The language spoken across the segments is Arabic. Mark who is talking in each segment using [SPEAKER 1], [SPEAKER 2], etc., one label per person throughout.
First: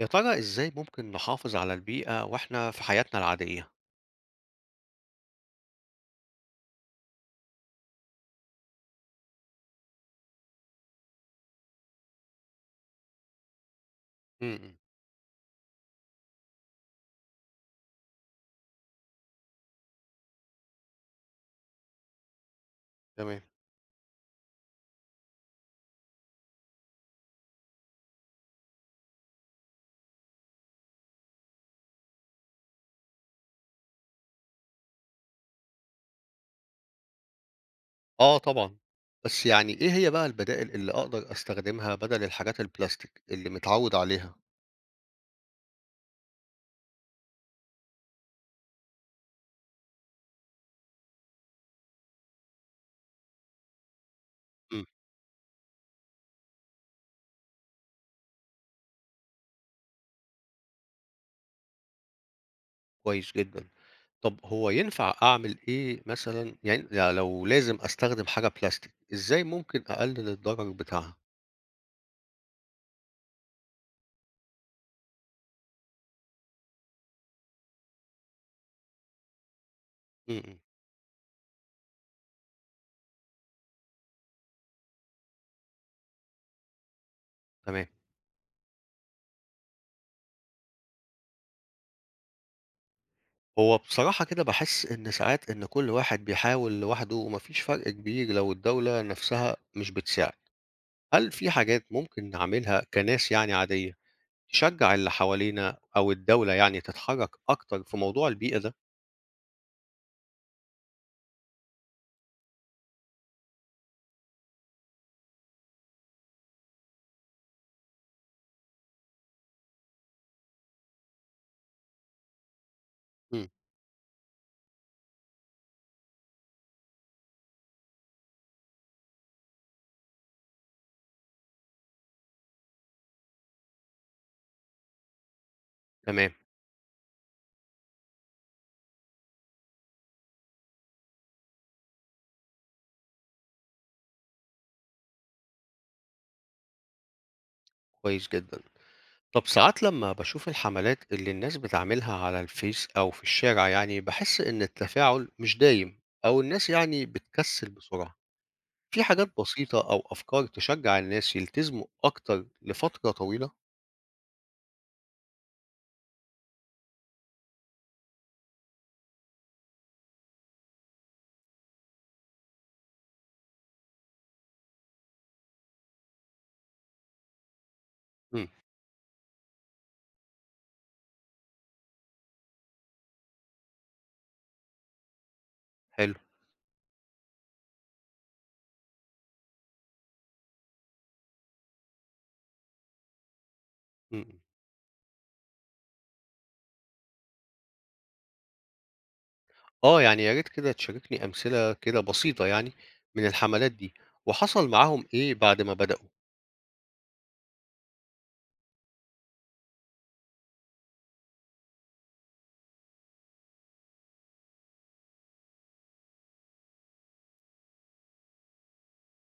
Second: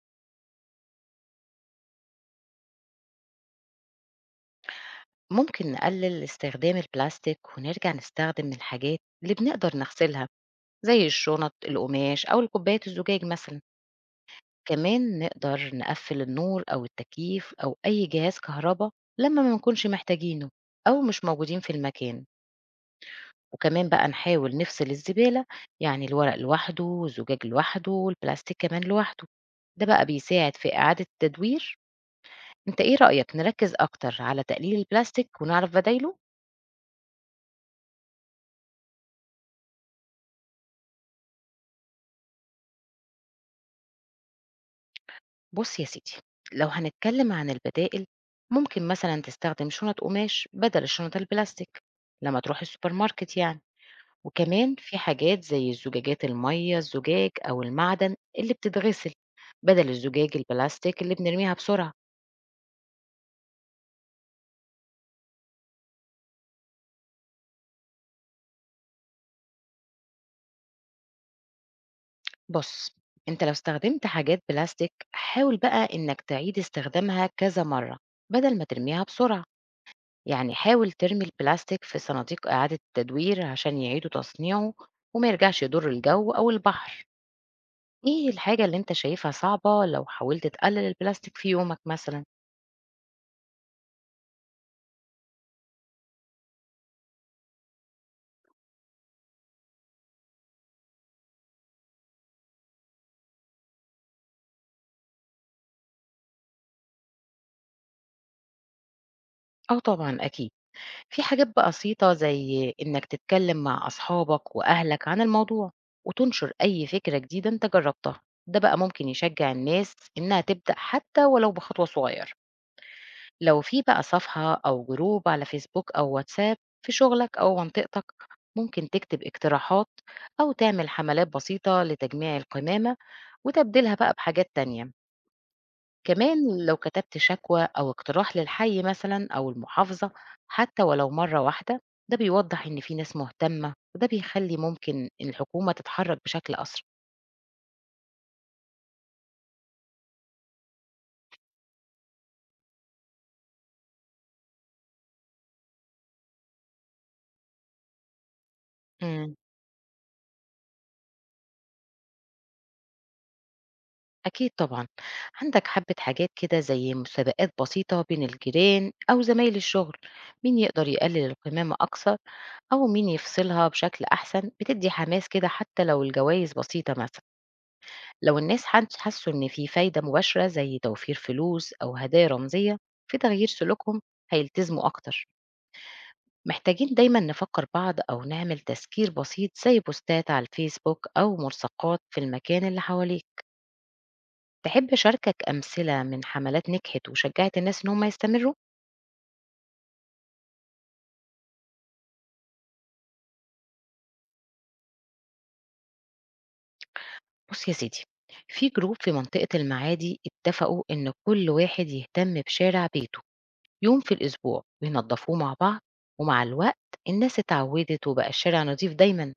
[SPEAKER 1] يا ترى إزاي ممكن نحافظ على البيئة وإحنا في حياتنا العادية؟
[SPEAKER 2] ممكن نقلل استخدام البلاستيك ونرجع نستخدم الحاجات اللي بنقدر نغسلها، زي الشنط القماش أو الكوبايات الزجاج مثلا.
[SPEAKER 1] أمم،
[SPEAKER 2] كمان نقدر نقفل النور أو التكييف أو أي جهاز كهرباء لما ما نكونش محتاجينه أو مش موجودين في المكان.
[SPEAKER 1] تمام
[SPEAKER 2] وكمان بقى نحاول نفصل الزبالة، يعني الورق لوحده والزجاج لوحده والبلاستيك كمان لوحده. ده بقى بيساعد في إعادة التدوير. انت ايه رأيك نركز أكتر على تقليل البلاستيك ونعرف بدايله؟
[SPEAKER 1] آه طبعًا، بس يعني إيه هي بقى البدائل اللي أقدر أستخدمها بدل الحاجات البلاستيك اللي متعود عليها؟
[SPEAKER 2] بص يا سيدي، لو هنتكلم عن البدائل، ممكن مثلا تستخدم شنط قماش بدل الشنط البلاستيك لما تروح السوبر ماركت يعني. وكمان
[SPEAKER 1] امم
[SPEAKER 2] في حاجات زي زجاجات المية الزجاج أو المعدن اللي بتتغسل، بدل الزجاج البلاستيك اللي بنرميها بسرعة.
[SPEAKER 1] كويس جدًا، طب هو ينفع أعمل إيه مثلًا يعني لو لازم أستخدم حاجة بلاستيك، إزاي ممكن أقلل الضرر بتاعها؟
[SPEAKER 2] بص، انت لو استخدمت حاجات بلاستيك حاول بقى انك تعيد استخدامها كذا مرة بدل ما ترميها بسرعة.
[SPEAKER 1] أمم،
[SPEAKER 2] يعني
[SPEAKER 1] أمم،
[SPEAKER 2] حاول ترمي البلاستيك في صناديق إعادة التدوير عشان يعيدوا تصنيعه وما يرجعش يضر الجو أو البحر.
[SPEAKER 1] تمام،
[SPEAKER 2] إيه الحاجة اللي أنت شايفها صعبة لو حاولت تقلل البلاستيك في يومك مثلا؟
[SPEAKER 1] هو بصراحة كده باحس إن ساعات إن كل واحد بيحاول لوحده ومفيش فرق كبير لو الدولة نفسها مش بتساعد. هل في حاجات ممكن نعملها كناس يعني عادية تشجع اللي حوالينا أو الدولة يعني تتحرك أكتر في موضوع البيئة ده؟
[SPEAKER 2] أو طبعا أكيد، في حاجات بسيطة زي إنك تتكلم مع أصحابك وأهلك عن الموضوع وتنشر أي فكرة جديدة أنت جربتها. ده بقى ممكن يشجع الناس إنها تبدأ حتى ولو بخطوة صغيرة.
[SPEAKER 1] مم.
[SPEAKER 2] لو في بقى صفحة أو جروب على فيسبوك أو واتساب في شغلك أو منطقتك، ممكن تكتب اقتراحات أو تعمل حملات بسيطة لتجميع القمامة وتبدلها بقى بحاجات تانية.
[SPEAKER 1] تمام
[SPEAKER 2] كمان لو كتبت شكوى أو اقتراح للحي مثلا أو المحافظة، حتى ولو مرة واحدة، ده بيوضح إن في ناس مهتمة وده بيخلي ممكن الحكومة تتحرك بشكل أسرع.
[SPEAKER 1] كويس جدا طب ساعات لما بشوف الحملات اللي الناس بتعملها على الفيس أو في الشارع يعني بحس إن التفاعل مش دايم أو الناس يعني بتكسل بسرعة في حاجات
[SPEAKER 2] مم.
[SPEAKER 1] بسيطة أو أفكار تشجع الناس يلتزموا أكتر لفترة طويلة؟
[SPEAKER 2] أكيد طبعا، عندك حبة حاجات كده زي مسابقات بسيطة بين الجيران أو زمايل الشغل، مين يقدر يقلل القمامة أكثر أو مين يفصلها بشكل أحسن. بتدي حماس كده حتى لو الجوائز بسيطة. مثلا لو
[SPEAKER 1] مم.
[SPEAKER 2] الناس حسوا إن في فايدة مباشرة زي توفير فلوس أو هدايا رمزية في تغيير سلوكهم، هيلتزموا أكتر.
[SPEAKER 1] حلو
[SPEAKER 2] محتاجين دايما نفكر بعض أو نعمل تذكير بسيط زي بوستات على الفيسبوك أو ملصقات في المكان اللي حواليك.
[SPEAKER 1] مم.
[SPEAKER 2] تحب أشاركك أمثلة من حملات نجحت وشجعت الناس إن هم يستمروا؟
[SPEAKER 1] آه، يعني يا ريت كده تشاركني أمثلة كده بسيطة يعني من الحملات دي، وحصل معاهم إيه بعد ما بدأوا؟
[SPEAKER 2] بُص يا سيدي، في جروب في منطقة المعادي اتفقوا إن كل واحد يهتم بشارع بيته يوم في الأسبوع وينضفوه مع بعض، ومع الوقت الناس اتعودت وبقى الشارع نضيف دايمًا.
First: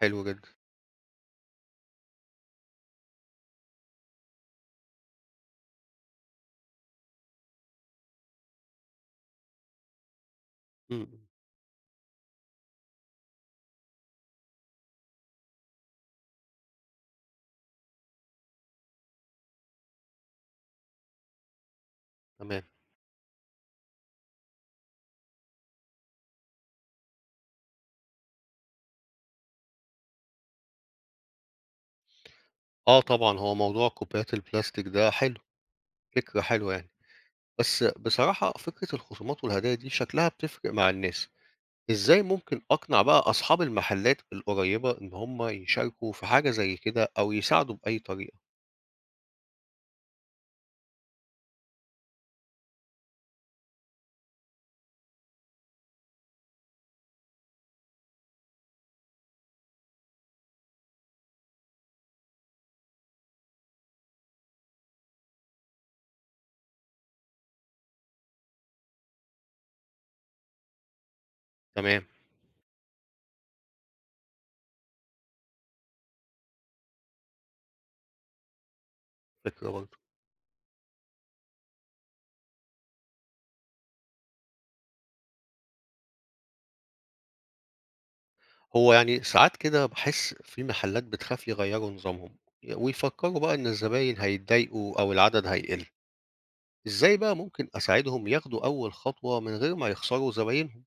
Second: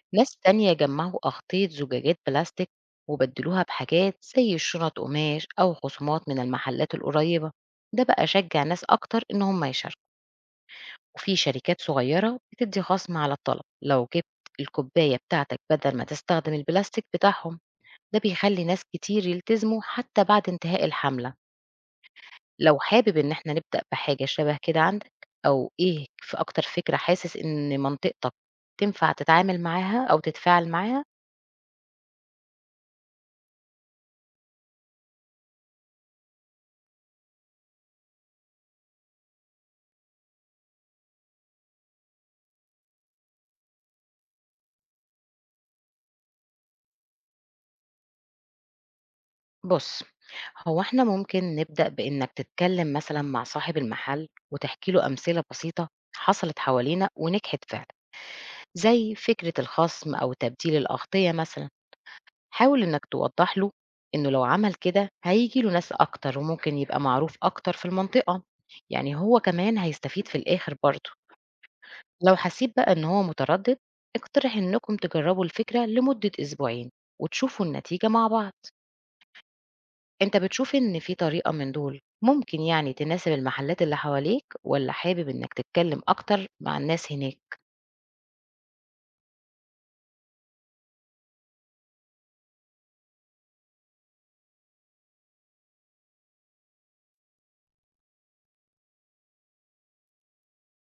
[SPEAKER 1] حلو
[SPEAKER 2] ناس
[SPEAKER 1] جدًا،
[SPEAKER 2] تانية جمعوا أغطية زجاجات بلاستيك وبدلوها بحاجات زي شنط قماش أو خصومات من المحلات القريبة، ده بقى شجع ناس أكتر إن هم يشاركوا.
[SPEAKER 1] إمم، إمم،
[SPEAKER 2] وفي شركات صغيرة بتدي خصم على الطلب لو جبت الكوباية بتاعتك بدل ما تستخدم البلاستيك بتاعهم، ده بيخلي ناس كتير يلتزموا حتى بعد انتهاء الحملة.
[SPEAKER 1] تمام.
[SPEAKER 2] لو حابب ان احنا نبدأ بحاجة شبه كده عندك، او ايه في اكتر فكرة حاسس ان منطقتك تنفع تتعامل معاها او تتفاعل معاها؟
[SPEAKER 1] آه طبعًا، هو موضوع كوبايات البلاستيك ده حلو، فكرة حلوة يعني، بس بصراحة فكرة الخصومات والهدايا دي شكلها بتفرق مع الناس، إزاي ممكن أقنع بقى أصحاب المحلات القريبة إن هم يشاركوا في حاجة زي كده أو يساعدوا بأي طريقة؟
[SPEAKER 2] بص، هو احنا ممكن نبدأ بانك تتكلم مثلا مع صاحب المحل وتحكي له امثلة بسيطة حصلت حوالينا ونجحت فعلا، زي فكرة الخصم أو تبديل الأغطية مثلا. حاول إنك توضح له إنه لو عمل كده هيجي له ناس أكتر وممكن يبقى معروف أكتر في المنطقة، يعني هو كمان هيستفيد في الآخر برضه.
[SPEAKER 1] تمام،
[SPEAKER 2] لو حسيت بقى إن هو متردد، اقترح إنكم تجربوا الفكرة لمدة أسبوعين وتشوفوا النتيجة مع بعض.
[SPEAKER 1] فكرة برضه.
[SPEAKER 2] أنت بتشوف إن في طريقة من دول ممكن يعني تناسب المحلات اللي حواليك، ولا حابب إنك تتكلم أكتر مع الناس هناك؟
[SPEAKER 1] هو يعني ساعات كده باحس في محلات بتخاف يغيّروا نظامهم، ويفكّروا بقى إن الزباين هيتضايقوا أو العدد هيقل، إزاي بقى ممكن أساعدهم ياخدوا أول خطوة من غير ما يخسروا زباينهم؟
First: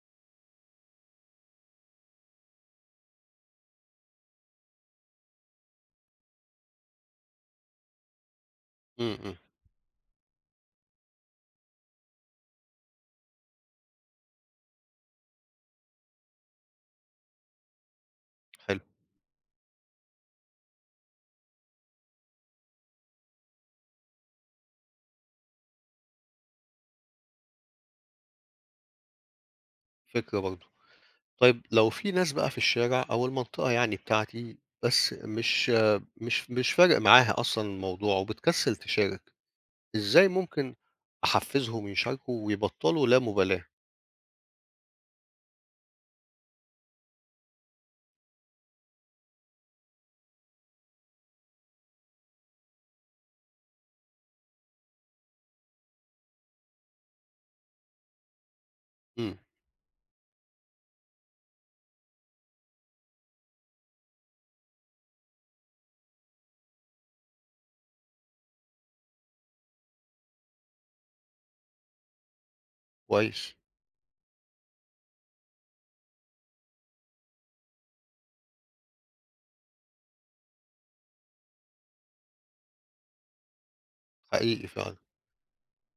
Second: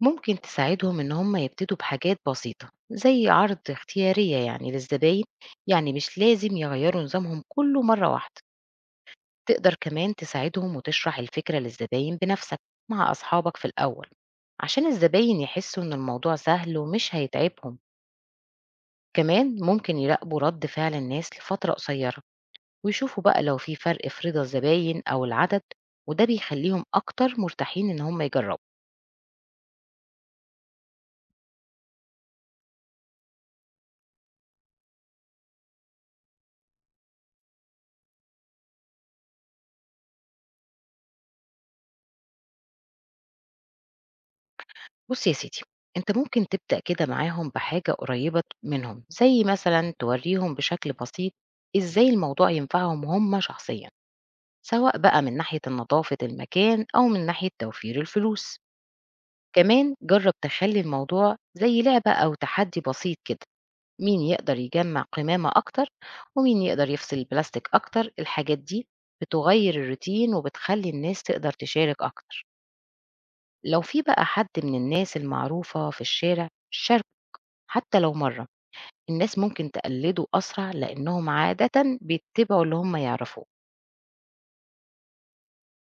[SPEAKER 2] ممكن تساعدهم إن هم يبتدوا بحاجات بسيطة زي عرض اختيارية يعني للزباين، يعني مش لازم يغيروا نظامهم كله مرة واحدة.
[SPEAKER 1] إمم، إمم،
[SPEAKER 2] تقدر كمان تساعدهم وتشرح الفكرة للزباين بنفسك مع أصحابك في الأول، عشان الزباين يحسوا إن الموضوع سهل ومش هيتعبهم.
[SPEAKER 1] حلو،
[SPEAKER 2] كمان ممكن يراقبوا رد فعل الناس لفترة قصيرة ويشوفوا بقى لو في فرق في رضا الزباين أو العدد، وده بيخليهم أكتر مرتاحين إن هم يجربوا.
[SPEAKER 1] فكرة برضه. طيب لو في ناس بقى في الشارع أو المنطقة يعني بتاعتي، بس مش فارق معاها أصلًا الموضوع وبتكسّل تشارك، إزاي ممكن أحفّزهم يشاركوا ويبطّلوا لا مبالاة؟
[SPEAKER 2] بُص يا سيدي، أنت ممكن تبدأ كده معاهم بحاجة قريبة ت منهم، زي مثلًا تورّيهم بشكل بسيط إزاي الموضوع ينفعهم هم شخصيًا، سواء بقى من ناحية النضافة المكان أو من ناحية توفير الفلوس.
[SPEAKER 1] إمم،
[SPEAKER 2] كمان جرّب تخلّي الموضوع زي لعبة أو تحدي بسيط كده، مين يقدر يجمّع قمامة أكتر ومين يقدر يفصل البلاستيك أكتر. الحاجات دي بتغيّر الروتين وبتخلّي الناس تقدر تشارك أكتر.
[SPEAKER 1] كويس،
[SPEAKER 2] لو في بقى حد من الناس المعروفة في الشارع شاركه حتى لو مرة، الناس ممكن تقلّده أسرع لإنهم عادةً بيتّبعوا اللي هم يعرفوه.
[SPEAKER 1] حقيقي فعلًا.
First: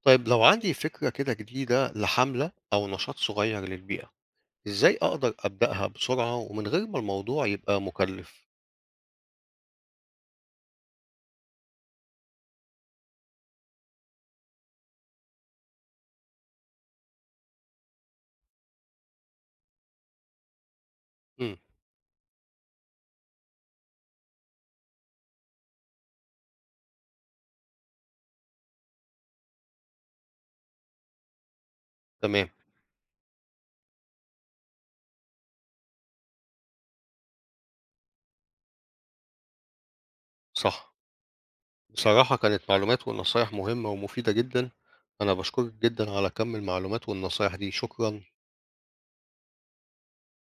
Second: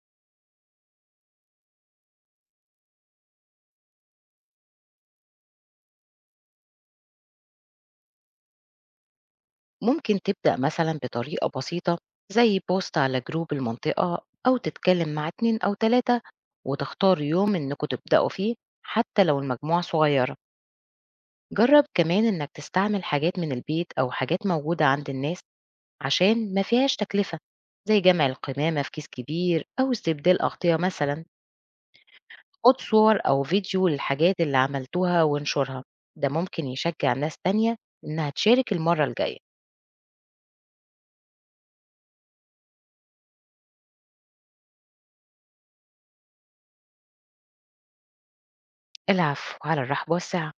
[SPEAKER 1] طيب لو عندي فكرة كده جديدة لحملة أو نشاط صغير للبيئة، إزاي أقدر أبدأها بسرعة ومن غير ما الموضوع يبقى مكلف؟
[SPEAKER 2] ممكن تبدأ مثلًا بطريقة بسيطة زي بوست على جروب المنطقة أو تتكلم مع 2 أو 3 وتختار يوم إنكم تبدأوا فيه حتى لو المجموعة صغيرة.
[SPEAKER 1] امم
[SPEAKER 2] جرّب كمان إنك تستعمل حاجات من البيت أو حاجات موجودة عند الناس عشان ما فيهاش تكلفة، زي جمع القمامة في كيس كبير أو استبدال أغطية مثلًا.
[SPEAKER 1] تمام
[SPEAKER 2] خُد صور أو فيديو للحاجات اللي عملتوها وانشُرها، ده ممكن يشجّع ناس تانية إنّها تشارك المرّة الجاية.
[SPEAKER 1] صح، بصراحة كانت معلومات ونصايح مهمة ومفيدة جدا، أنا بشكرك جدا على كم المعلومات والنصايح دي، شكرا.
[SPEAKER 2] العفو، على الرحب والسعة.